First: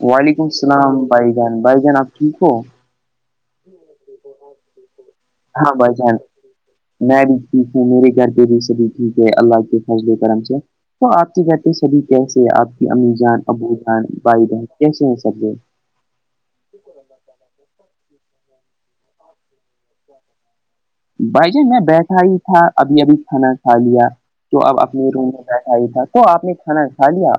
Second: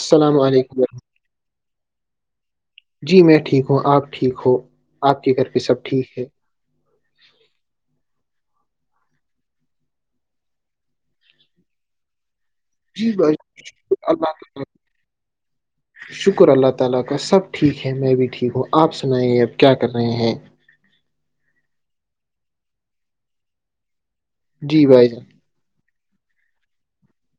السلام وعلیکم علیکم السلام بھائی جان بائی جان آپ ٹھیک ہو جی میں ٹھیک ہوں آپ ٹھیک ہو آپ کی کریں ہاں ب جان میں بھی ٹیک ہوں میرے گھر پہ بھی سبھی ٹھیک ہے اللہ کے فضل کرم سے تو آپ کی بتے سبھی کیسے ہیں آپ کی جی امییر بس جان ابو جان اللہ بھائی بہن تعالی کیسے ہیں سبے شکر اللہ تعالی کا سب ٹھیک ہے میں بھی ٹھیک ہوں آپ سنائیں اب کیا کر رہے ہیں بھائی جان میں بیٹھا ہی تھا ابھی ابھی کھانا کھا لیا تو اب جی بھائی اپنے جان روم ایسا ہی تھا تو آپ نے کھانا کھا لیا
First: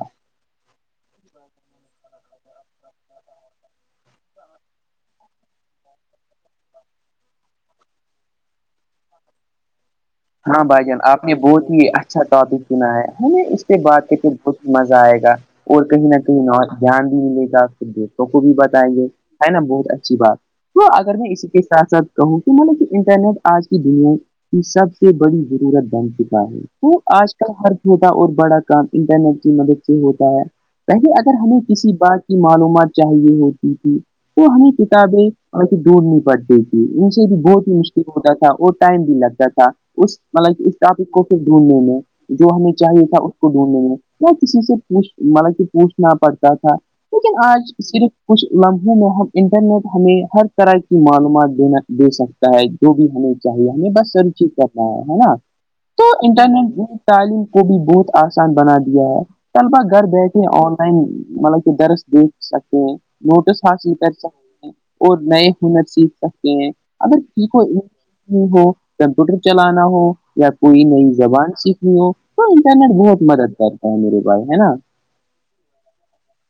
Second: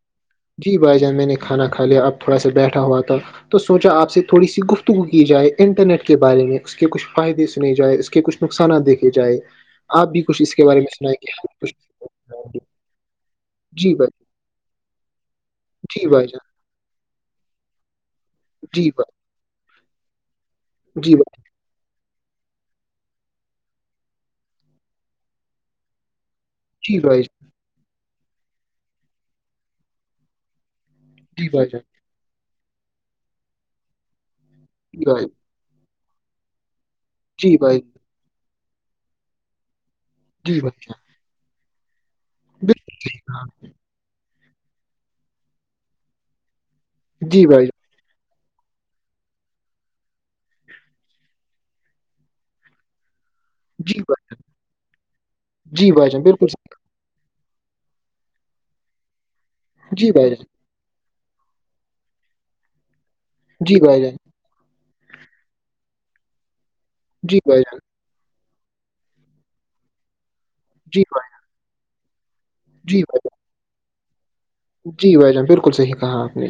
جی بھائی جان میں نے کھانا کھا لیا اب تھوڑا سا بیٹھا ہوا تھا تو سوچا آپ سے تھوڑی سی گفتگو کی جائے انٹرنیٹ کے بارے میں اس کے کچھ فائدے سنے جائے اس کے کچھ نقصانات دیکھے جائے آپ بھی کچھ اس ہاں کے بارے بھائی میں جان سنائیں آپ گے نے ہم بھی بہت ہی اچھا کچھ ٹاپک سنا ہے ہمیں اس کے جی بع بھائی کے پھر مزہ آئے گا اور جی کہیں نہ بھائی کہیں جان ن دھیان بھی ملے گا کھر دوستوں کو بھی جی بتائیے بھائی ہے نا بہت اچھی بات تو جی اگر میں اسی کے ساتھ ساتھ کہوں کہ ملے کہ انٹرنیٹ آج کی دنیا کی سب سے بڑی ضرورت بن چکا ہے وہ بھائی آج کل ہر چھوٹا اور بڑا کام انٹرنیٹ کی مدد سے ہوتا ہے پہلے اگر جی ہمیں بھائی جان کسی بات کی معلومات چاہیے ہوتی تھی تو ہمیں جی بھائی جان کتابیں اور اسے ڈڑ نہیں پڑتی تھی ان سے بھی جی بہت ہی بھائی جی بھائی مسٹیک ہوتا تھا اور ٹائم بھی لگتا تھا اس جی مطلب اس بھائی ٹاپک کو پھر ڈھونڈنے میں جو ہمیں چاہیے تھا اس کو ڈھونڈنے میں نہ کسی سے پوچھ مطلب کہ پوچھنا پڑتا تھا بالکل لیکن جی بھائی آج جان صرف کچھ لمحوں میں ہم انٹرنیٹ ہمیں ہر طرح کی معلومات دینا دے سکتا ہے جو بھی ہمیں چاہیے ہمیں جی بس بھائی سرچ ہی کرنا ہے ہاں ہے نا جی تو بھائی جان بالکل صحیح انٹرنیٹ نے تعلیم کو بھی بہت آسان بنا دیا ہے طلبا گھر جی بھائی جان بیٹھے آن لائن مطلب کہ درس دیکھ سکتے ہیں نوٹس جی حاصل بھائی کر جان سکتے ہیں اور نئے ہنر سیکھ سکتے ہیں اگر جی کسی بھائی کو جان ہو کمپیوٹر چلانا ہو یا کوئی جی نئی بھائی زبان سیکھ نی ہو تو انرنیٹ جی بھائی بہت مدد کرتا ہے میرے بھائی ہے نا جان جی بھائی جان بالکل صحیح کہا آپ نے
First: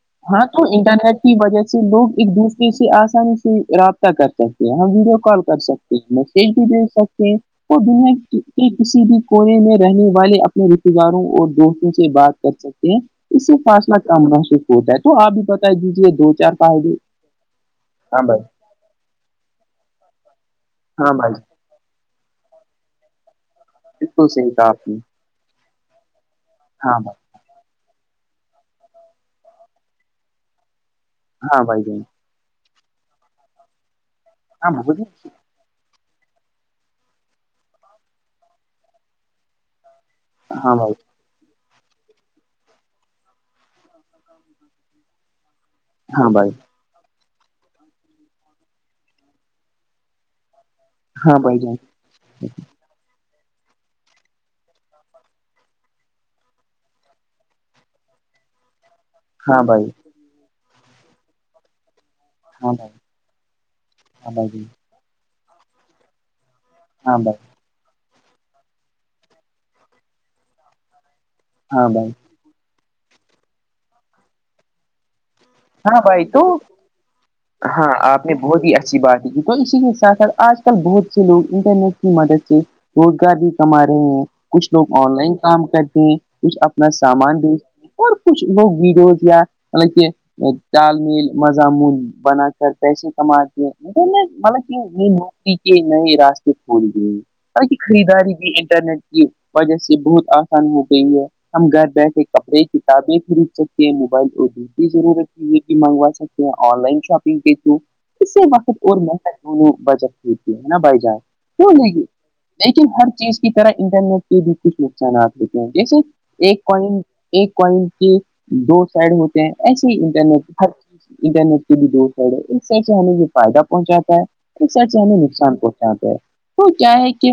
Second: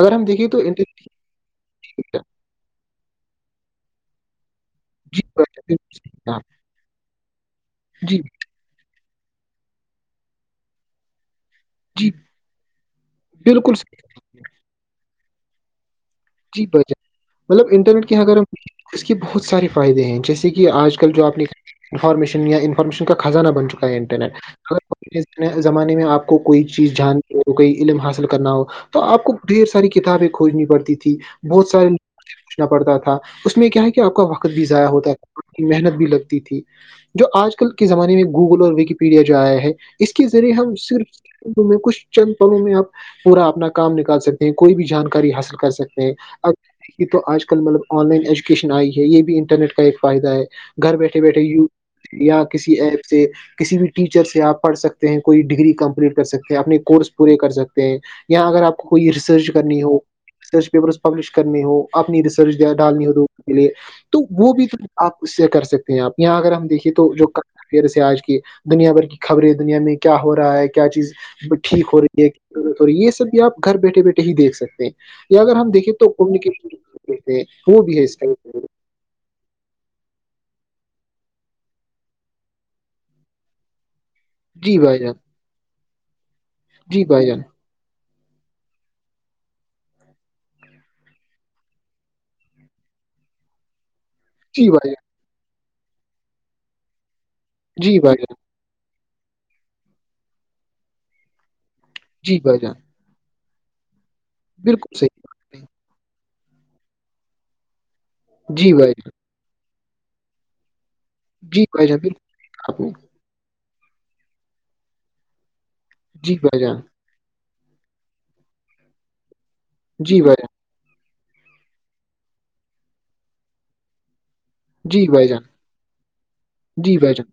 اگر ہم ہاں دیکھیں تو انٹرنیٹ کی وجہ سے لوگ ایک دوسرے سے آسانی سے رابطہ کر سکتے ہیں ہم ویڈیو جی کال بھائی کر جان سکتے بالکل ہیں صحیح کہا میسج بھی بھیج سکتے جی کہ کسی بھی کونے میں رہنے والے اپنے رشتتے داروں اور دوست توں سے جی بات کر سکتے ہیں اس سے بالکل فاصلہ صحیح کہا کم آپ نے۔ ہوتا ہے تو آپ بھی بتا دیجیے دو جی بھائی جان [unintelligible] مطلب انٹرنیٹ کے ہاں اگر بھائی ہم اس کے بہت سارے فائدے ہیں جیسے کہ آج کل ہاں جو بھائی آپ انفارمیشن یا انفارمیشن کا خزانہ بن چکا ہے بالکل انٹرنیٹ صحیح کہا آپ نے ایک زمانے میں آپ کو کوئی چیز ہاں بھائی جاننی ہو کوئی علم حاصل کرنا ہو تو آپ کو ڈھیر ساری کتابیں کھوجنی پڑتی تھی ہاں بہت بھائی سارے جان لوگوں سے پوچھنا پڑتا تھا اس میں کیا ہے کہ آپ کا وقت بھی ہاں ضائع بھائی، ہوتا تھا محنت بھی لگتی تھی جو آج کل کے زمانے میں گوگل اور وکیپیڈیا جو آیا ہے اس کے ذریعے ہاں ہم بھائی صرف لمحوں میں کچھ چند پھلوں میں آپ پورا اپنا کام نکال سکتے ہیں کوئی بھی جانکاری حاصل کر سکتے تے ہے ہاں بھائی اب دیکھیے تو آج کل مطلب آن لائن ایجوکیشن آئی ہے یہ بھی انٹرنیٹ کا ایک فائدہ ہے گھر بیٹھے ہاں بیٹھے بھائی یو جان یا کسی ایپ سے کسی بھی ٹیچر سے آپ پڑھ سکتے ہیں کوئی ڈگری کمپلیٹ کر سکتے ہیں اپنے کورس پورے کر سکتے ہیں یا اگر آپ کو کوئی ریسرچ ہاں کرنی بھائی ہو پیپر پبلش کرنی ہو اپنی ریسرچ ہاں بھائی ڈالنی ہو لوگوں کے لیے تو ہاں بھائی وہ جان، بھی آپ اس سے کر سکتے ہیں آپ یہاں اگر ہم دیکھیے تو ہاں جو بھائی پھر سے آج کی دنیا بھر کی خبریں دنیا میں کیا ہو رہا ہے کیا چیز ٹھیک ہاں ہو بھائی رہی ہے یہ سب بھی آپ گھر بیٹھے بیٹھے ہی دیکھ سکتے ہیں اگر ہم دیکیں ہاں تو بھائی کمیونیکیشن وہ ہاں بھی ہے اس آپ میں نے بہت ہی اچھی بات تو اسی کے ساتھ ساتھ آج کل بہت سے لوگ انٹرنیٹ کی مدد سے روزگار بھی کما رہے ہیں کچھ جی لوگ بھائی جان آن لائن کام کرتے ہیں کچھ اپنا جی بھائی سامان جان بھی اور کچھ لوگ ویڈوز یا مطلب کہ تال میل مضامون بنا کر پیسے کماتے ہیں مطلب جی بھائی جان کہ کے نئے راستے کھول گئے ہیں مطلب کہ جی بھائی خریداری جان بھی انٹرنیٹ کی وجہ سے بہت آسان ہو گئی ہے ہم گھر بیٹھے جی بھائی کپڑے جان بالکل صحیح [unintelligible] بات یہ ہے۔ بھی منگوا سکتے ہیں آن لائن شاپنگ کے تھرو اس سے جی مطلب بھائی اور جان محنت بچت ہوتی ہے نا بھائی جان جی کہ بھائی جان نہیں بالکل آپ لیکن نے ہر چیز کی طرح انٹرنیٹ کے بھی کچھ نقصانات ہوتے ہیں جیسے جی بھائی ایک جان کوین ایک کوائن کی دو سائڈ ہوتے ہیں ایسے ہی جی بھائی جان انٹرنیٹ ہر انٹرنیٹ کے بھی دو ساید ہے ایک ساید سے ہمیں یہ فائدہ پہنچاتا ہے ایک ساید سے جی ہمیں یہ بھائی جان نقصان پہنچاتا ہے وہ کیا جی ہے بھائی جان کہ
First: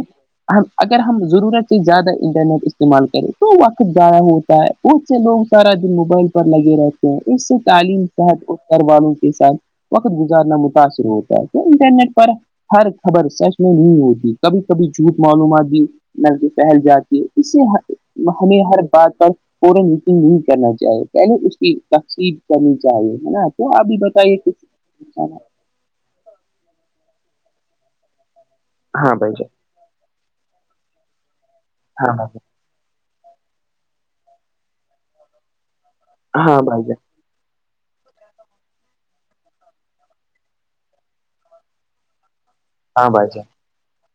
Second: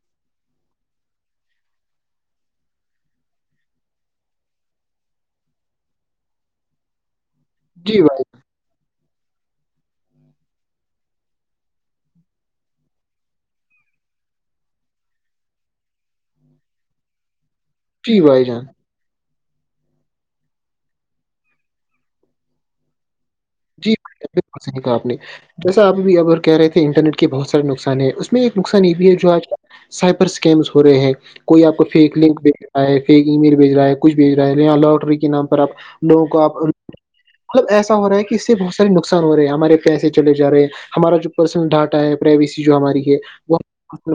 ہم اگر ہم ضرورت ہے زیادہ انٹرنیٹ استعمال کریں تو وقت زایہ ہوتا ہے بہت سے لوگ سارا دن موبائل پر لگے رہتے ہیں اس سے جی تعلیم بھائی صحت گھر والوں کے ساتھ وقت گزارنا متاثر ہوتا ہے تو انٹرنیٹ پر ہر خبر سچ میں نہیں ہوتی کبھی کبھی جھوٹ معلومات بھی مطلب کی پھیل جاتی ہے اس سے جی بھائی ہمیں جان ہر بات پر فورا یقین نہیں کرنا چاہیے پہلے اس کی تقصیر کرنی چاہیے ہے نا تو آب جی بھی بھائی جان، بتائیے بالکل صحیح کہا آپ نے کسی جیسا آپ بھی کہ رہے تھے انٹرٹ کے بہت سارے نقصان ہے اس میں ایک نقصان یہ بھی ہے جو آج سائبر اسکیمس ہو رہے ہیں کوئی آپث کو فیک لنک د فیک ای میل بھیج رہا ہے کچھ بھیج رہا ہے یہاں لوٹری کے نام پر آپ لوگوں کواپ ہاں بھائی جان مطلب ایسا ہو رہا ہے اس سے بہت سے نقصان ہو رہے ہیں ہمارے پیسے چلے جا رہے ہیں ہمارا جو پرسنل ڈاٹا ہے پرائیویسی جو ہماری ہاں ہے وہ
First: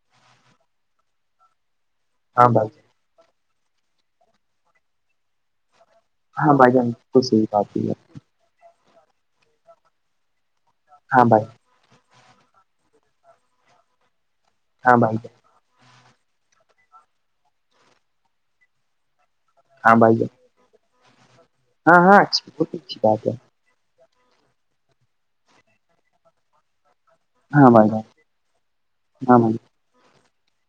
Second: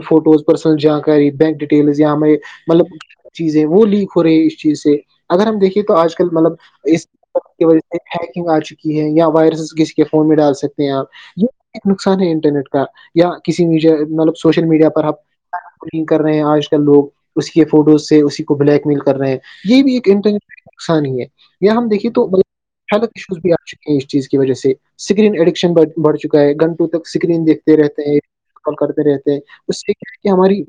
فوٹوز پرسنل جانکاری بینک ڈ ٹیل یا ہمارے ہاں مطلب چیز ہے وہ لیک ہو رہی ہیں اس چیز سے اگر ہم دیکھے تو آج مطلب ہاں بھائی جان اس کچھ کی وجہ سے آ چکی ہے یا وائرس کسی کے فون میں ڈال سکتے ہیں ہاں آپ بھائی یہ ایک نقصان ہے انٹرنیٹ کا یا کسی میڈیا مطلب سوشل میڈیا ہاں پر بھائی جان ہم نگ کر رہے ہیں آج کل لوگ اس کے فوٹوز سے اسی کو بلیک میل کر رہے ہیں یہ بھی ہاں ایک بھائی انٹرنی نقصان ہی ہے یا ہم جان ہاں دیکھیے ہاں تو مطلب اچھی بہت اچھی بات ہے خوفیا چونکہ اس چیز کی وجہ سے سگرین ایڈکشن بڑھ چکا ہے گنٹ سب اسکرین ہاں دیکتے بھائی رہتے جان ہیں کال کرتے رہتے ہاں ہیں بھائی اس ہماری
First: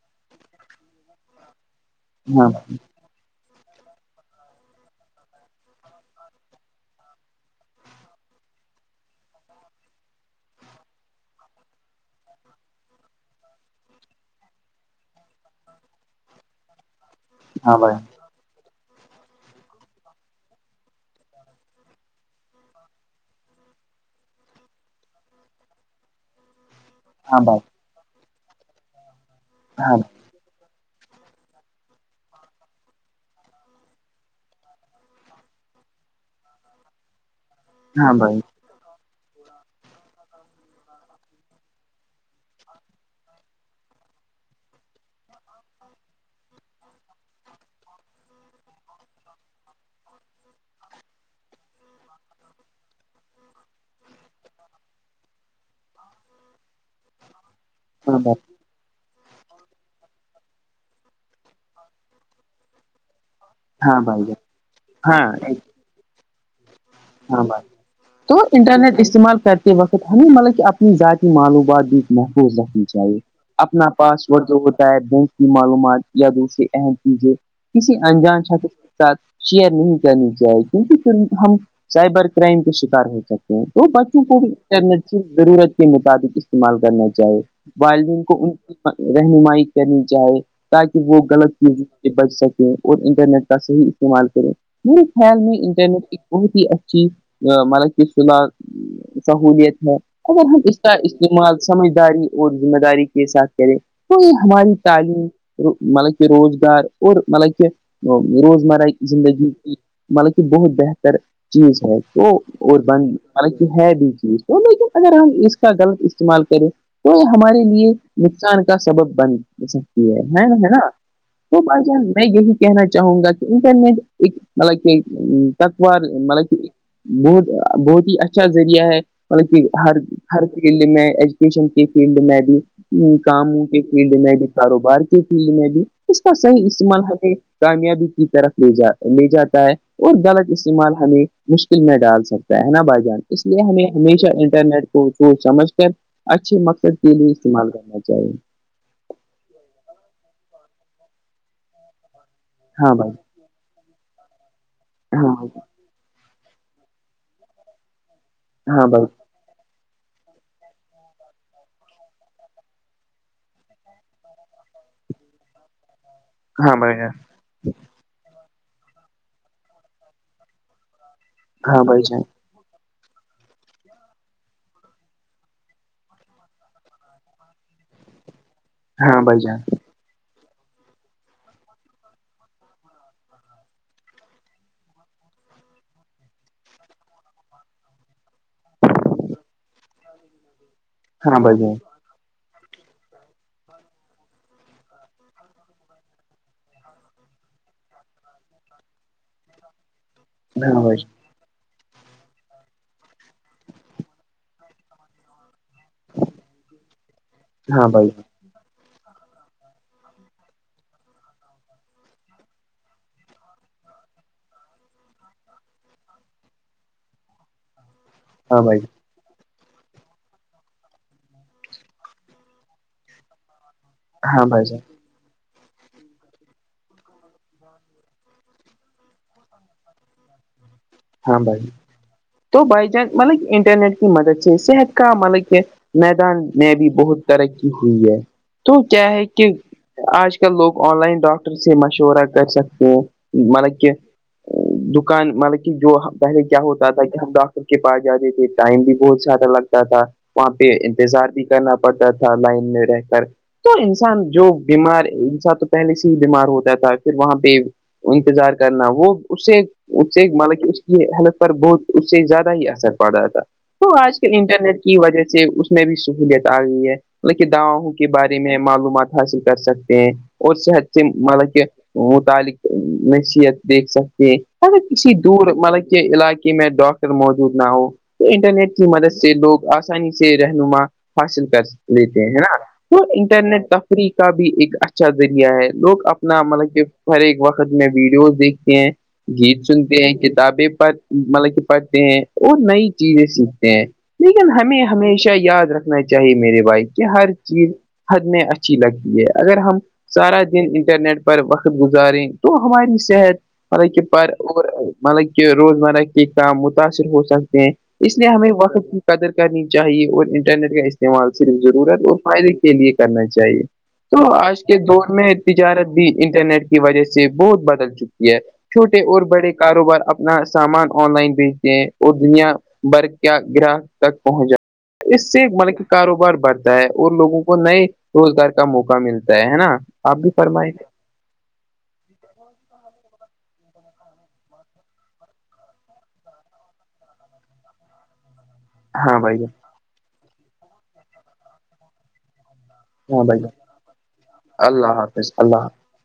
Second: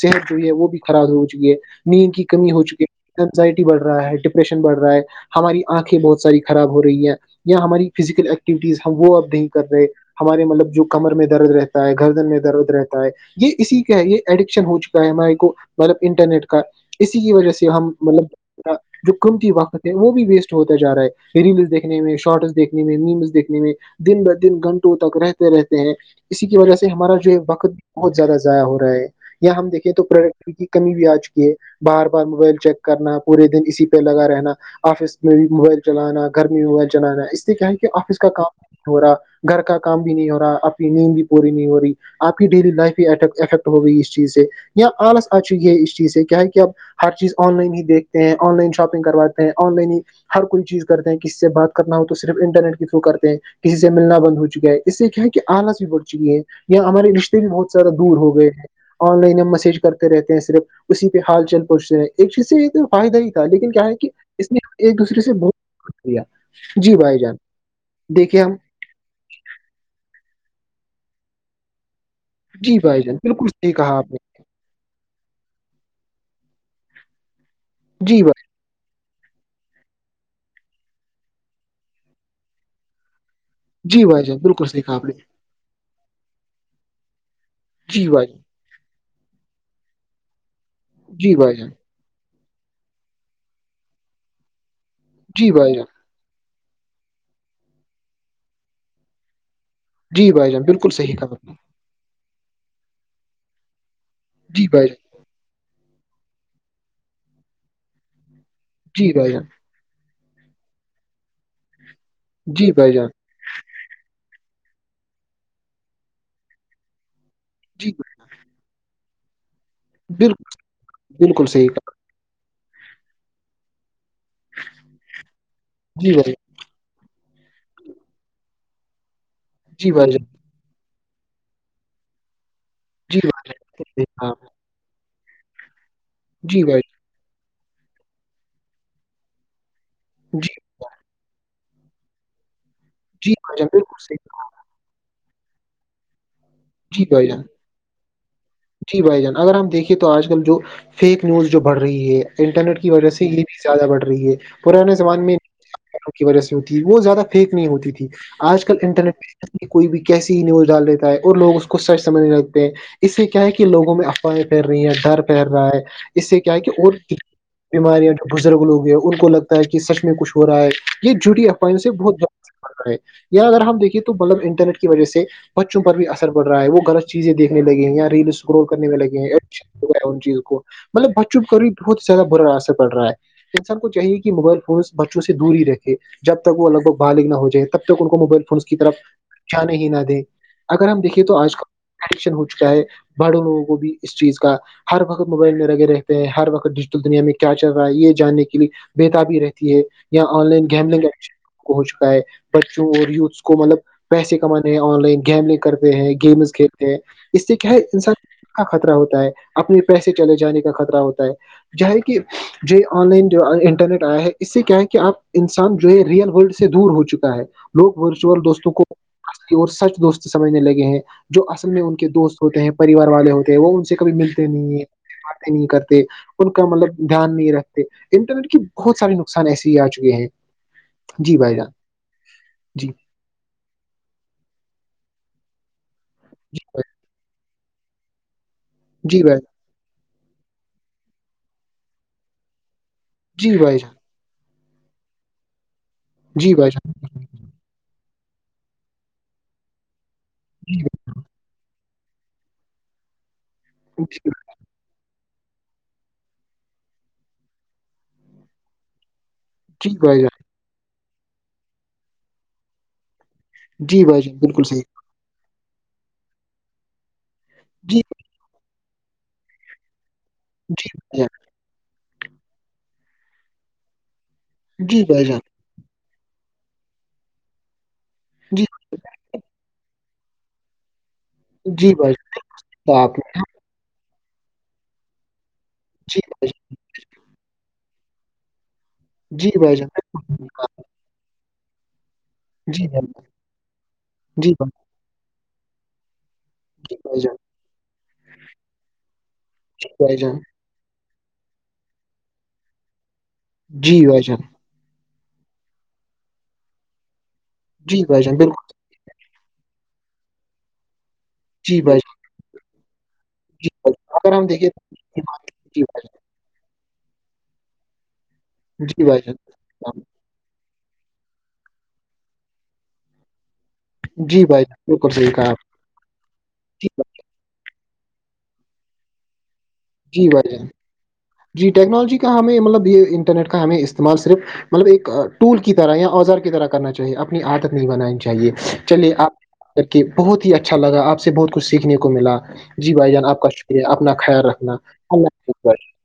صحت جو ہے وہ بھی خراب ہو چکی ہے نیند کی ہاں کمی ہو چکی ہے اینزائٹی بڑھ رہا ہے ڈپریشن بڑھ رہا ہے ہماری آنکھیں بہت ساری خراب ہو رہی ہیں یا ہماری فزیکل ایکٹیویٹیز وہ اب نہیں کر رہے ہمارے مطلب جو کمر میں درد رہتا ہے گردن میں درد رہتا ہے یہ اسی کا ہے یہ ایڈکشن ہو چکا ہے ہمارے کو مطلب انٹرنیٹ کا اسی کی وجہ بھائی، سے ہاں ہم بھائی مطلب جو قمتی وقت ہے وہ بھی ویسٹ ہوتا جا رہا ہے ریل دیکھنے میں [unintelligible] اسی کی وجہ سے ہمارا جو ہے ہاں بھائی وقت بھی بہت زیادہ ضائع ہو رہا ہے یا ہم دیھکے تو پریوریٹی کمی بھی آ چکی ہے بار بار موبائل چیک کرنا پورے دن اسی پہ لگا رہنا آفس میں بھی موبائل چلانا گرمی موبائل چلانا اس لیے کیا ہے کہ آفس کا کام ہو رہا گھر کا کام بھی نہیں ہو رہا اپنی نیند بھی پوری نہیں ہو رہی آپ کی ڈیلی لائف افیکٹ ہو گئی اس چیز سے یا آلس آ چکی ہے اس چیز سے کیا ہے کہ اب ہر چیز آن لائن ہی دیکھتے ہیں آن لائن شاپنگ کرواتے ہیں آن لائن ہی ہر کوئی چیز کرتے ہیں کس سے بات کرنا ہو تو صرف انٹرنیٹ کے تھرو کرتے ہیں کسی سے ملنا بند ہو چکا ہے اس سے کیا ہے کہ آلس بھی بڑھ چکی ہے یہ ہمارے رشتے بہت سادہ ہاں دور ہو بھائی گئے ہیں آن لائن ہم میسج کرتے رہتے ہیں صرف اسی پہ حال چل پہنچتے ہیں ایک چیز سے یہ تو فائدہ ہی تھا لیکن کیا ہے ہاں کہ بھائی جان اس نے ایک دوسرے سے ہاں بہت کیا ہاں بھائ تو انٹرنیٹ استعمال کرتے وقت ہمیں مطلب کہ اپنی ذاتی معلومات دی محفوظ جی رکھنی بھائی جان چاہیے بالکل صحیح اپنا کہا آپ نے پاس اور جو ہوتا ہے بینک کی معلومات یا دوسری اہم چیزیں کسی جی انجان بھائی ساتھ شیئر نہیں کرنی چاہیے کیونکہ پھر ہم سائبر کرائم کا شکار ہو سکتے تو جی بچوں بھائی جان کو بھی بالکل صحیح کہا انٹرنیٹ آپ نے کی ضرورت کے مطابق استعمال کرنا چاہیے جی والدین بھائی جان کو ان کی رہنمائی کرنی چاہے تاکہ وہ جی غلط چیز بچ سکیں اور انٹرنیٹ کا صحیح استعمال کریں میرے خیال میں بھائی جان انٹرنیٹ ایک بہت ہی کی ملب استعمال سہولیت ہے جی اگر بھائی جان جی بھائی ہم جان اس بالکل کا صحیح کہا آپ نے استعمال سمجھداری اور ذمہ داری کے ساتھ کرے تو یہ جی ہماری بھائی جان تعلیم مطلب کہ روزگار اور مطلب کہ روزمرہ کی جی بھائی جان زندگی مطلب کہ بہت بہتر چیز ہے وہ جی اور بھائی جان بند مطلب ہے بھی چیز تو لیکن اگر ہم اس کا غلط استعمال کریں تو یہ ہمارے جی لیے نقصان کا سبب بن سکتی ہے بالکل ہے نا ہے نا بالکل تو صحیح بھائی کہا چان میں یہی کہنا چاہوں گا کہ انٹرنیٹ ایک مطلب کہ تکوار جی بھائی مطلب کہ بہت بہت ہی اچھا ذریعہ ہے مطلب کہ جی ہر بھائی جان ہر فیلڈ میں ایجوکیشن کے فیلڈ میں بھی جی بھائی کاموں کے جان فیلڈ ہاں میں بھی کاروبار فیل میں بھی اس کا جی صحیح بھائی استعمال ہمیں کامیابی کی طرف لے جا لے جاتا ہے اور غلط جی استعمال ہمیں مشکل میں ڈال سکتا ہے نا بھائی جی اس بھائی لیے جان ہمیں بالکل صحیح ہمیشہ کہا انٹرنیٹ کو س سمجھ کر اچھے مقصد سب جی کے بھائی لیے جان استعمال کرنا چاہیے جی بھائی جان اگر ہم دیکھے تو آج کل جو فیک نیوز جو بڑھ رہی ہے انٹرنیٹ کی ہاں بھائی وجہ سے یہ زیادہ بڑھ رہی ہے پرانے زمانے ہاں میں بھائی، کی وجہ سے ہوتی وہ زیادہ فیک نہیں ہوتی تھی آج کل ہاں بھائی انٹرنیٹ پ کوئی بھی کیسی ہی نیوز ڈال دیتا ہے اور لوگ اس کو سچ سمجھ نہیں لگتے ہیں اس سے کیا ہے کہ لوگوں میں افواہیں پھیر رہی ہیں ڈر پہر رہا ہے اس سے کیا ہے کہ ہاں اور بھائی بیماریاں جو بزرگ لوگ ہیں ان کو لگتا ہے کہ سچ میں کچھ ہو رہا ہے یہ جٹیا ہاں سے بھائی جان بہت ہے یا اگر ہم دیکیںے تو مطلب انٹرنیٹ کی وجہ سے بچوں پر بھی ا پڑ رہا ہے وہغط چیزیں دیکنے لگے ہیں یا ریل اسکرول کرنے لگے ہاں ہیں بھائی جان ہو ہے ان چیزوں کو مطلب بچ چپ کا بھی بہت زیادہ برا اثر پڑ رہا ہے انسان کو چاہیے کہ موبائل فونس بچوں سے دور ہی رکھے جب تک وہ لگ بگ باہالک نہ ہو جائے تب تک ان کو موبائل فونس کی طرف جانے ہی نہ دیں اگر ہم دیکھے تو ہاں بھائی آج کل جان ایڈکشن ہو چکا ہے باڑوں لوگوں کو بھی اس چیز کا ہر وقت موبائل میں لگے رہتے ہیں ہر وقت ڈیجیٹل دنیا میں کیا چل رہا ہے یہ جاننے کے لیے بتابی رہتی ہے یا آن لائن ہاں بھائی گیملنگ ہو چکا ہے بچوں اور یوتس کو مطلب پیسے کمانے ہیں آن لائن گیملنگ کر ہیں گیمز کھیلتے ہیں اس سے کیا ہے ہاں بھائی انسان کا خطرہ ہوتا ہے اپنے پیسے چلے جانے کا خطہ ہوتا ہے ج ہے کہ جو آن لائن جو انٹرنیٹ آیا ہے اس سے کیا ہے کہ آپ انسان جو ہے ریئل ورلڈ سے دور ہو چکا ہے لوگ ورچوئل ہاں دوستوں بھائی کو اور سچ دوست سمجھنے لگے ہیں جو اصل میں ان کے دوست ہوتے ہیں پریوار والے ہوتے ہیں وہ ان سے کبھی ہاں ملتے بھائی نہیں جان ہیں باتیں نہیں کرتے ان کا مطلب دھیان نہیں رکھتے انٹرنیٹ کی بہت سارے نقصان ایسے ہی آ چکے ہیں جی ہاں بھائی جان تو بائی جی جان مطلب انٹرنیٹ کی مدد سے صحت کا مطلب کہ میدان جی میں بھائی بھی بہت ترقی ہوئی ہے تو کیا ہے کہ جی آج کل لوگ آن لائن ڈاکٹر سے مشورہ کر سکتے ہیںوں بھائی مطلب کہ دکان مطلب کہ جو پہلے جی کیا بھائی جان ہوتا تھا کہ ہم ڈاکٹر کے پاس جاتے تھے ٹائم بھی بہت زیادہ لگتا تھا وہاں پہ انتظار بھی کرنا پتا تھا لائن میں رہ کر تو انسان جی جو بیمار ان سا تو پہلے سے ہی بیمار ہوتا تھا پھر وہاں پہ انتظار کرنا وہ اس سے اس بھائی سے جان مطلب کہ اس کی ہیلتھ پر بہت اس سے زیادہ ہی اثر پڑ رہا تھا تو جی بھائی جان جی آج بھائی کل جان بالکل انٹرنیٹ صحیح کی وجہ سے اس میں بھی سہلیت آ گئی ہے مطلب کہ دواؤں جی کے بارے میں معلومات حاصل کر سکتے ہیں اور صحت جی سے بھائی جان مطلب کہ متعلق نصیحت دیکھ سکتے ہیں جی بھ جان ملک کے علاقے میں ڈاکٹر موجود نہ ہو تو جی انٹرنیٹ کی مدد سے لوگ آسانی سے سے رہنما حاصل کر جی بھائی لیتے ہیں نا جان وہ آپ نے انٹرنیٹ ت کا بھی ایک اچھا ذریعہ ہے لوگ جی اپنا بھائی جان مطلب کہ ہر ایک وقت میں ویڈیوز دیکھتے ہیں جی گیت بھائی جان سنتے ہیں کتابیں پرڑھ مطلب کہ پڑھتے ہیں اور جی نئی بھائی چیزیں سیکھتے ہیں لیکن ہمیں جان ہمیشہ یاد رکھنا چاہیے میرے جی کہ ہر چیز حد میں اچھی لگتی ہے اگر ہم بھائی جان سارا دن انٹرنیٹ پر وقت گزاریں تو ہماری صحت مطلب کہ جی بھائی پر جان جی بھائی جان اور مطلب کہ روزمرہ کے کام متاثر ہو سکتے ہیں جی اس بھائی لیے جان ہمیں بالکل وقت قدر کرنی چاہیے اور انٹرنیٹ کا استعمال صرف جی بھائی جان ضرورت اور فائدے کے لیے کرنا چاہیے جی بھائی جان، تو اگر ہم آج دیکھیں کے دور تو- میں جی تجارت بھائی بھی انٹرنیٹ کی وجہ سے بہت بدل چکی ہے جان چھوٹے جی بھائی اور بڑے کے جان کاروبار اپنا سامان آن لائن بھیجتے ہیں اور دنیا بھر کا گراہ تک جی پہنچ بھائی جان بالکل جائے اس صحیح سے کہا آپ نے۔ مطلب کاروبار بڑھتا ہے جی بھائی اور لوگوں کو نئے روزگار کا موقع ملتا ہے نا آپ جی بھی بھائی جان فرمائی تھ جی ٹیکنالوجی کا ہمیں مطلب یہ انٹرنیٹ کا ہمیں استعمال صرف مطلب ایک ٹول کی طرح یا اوزار کی طرح کرنا چاہیے اپنی عادت نہیں بنانی چاہیے چلے ہاں آپ بھائی جان، کر کے بہت ہی اچھا لگا آپ سے بہت کچھ سیکھنے کو ملا جی بھائی جان آپ کا شکریہ اپنا خیال رکھنا اللہ حافظ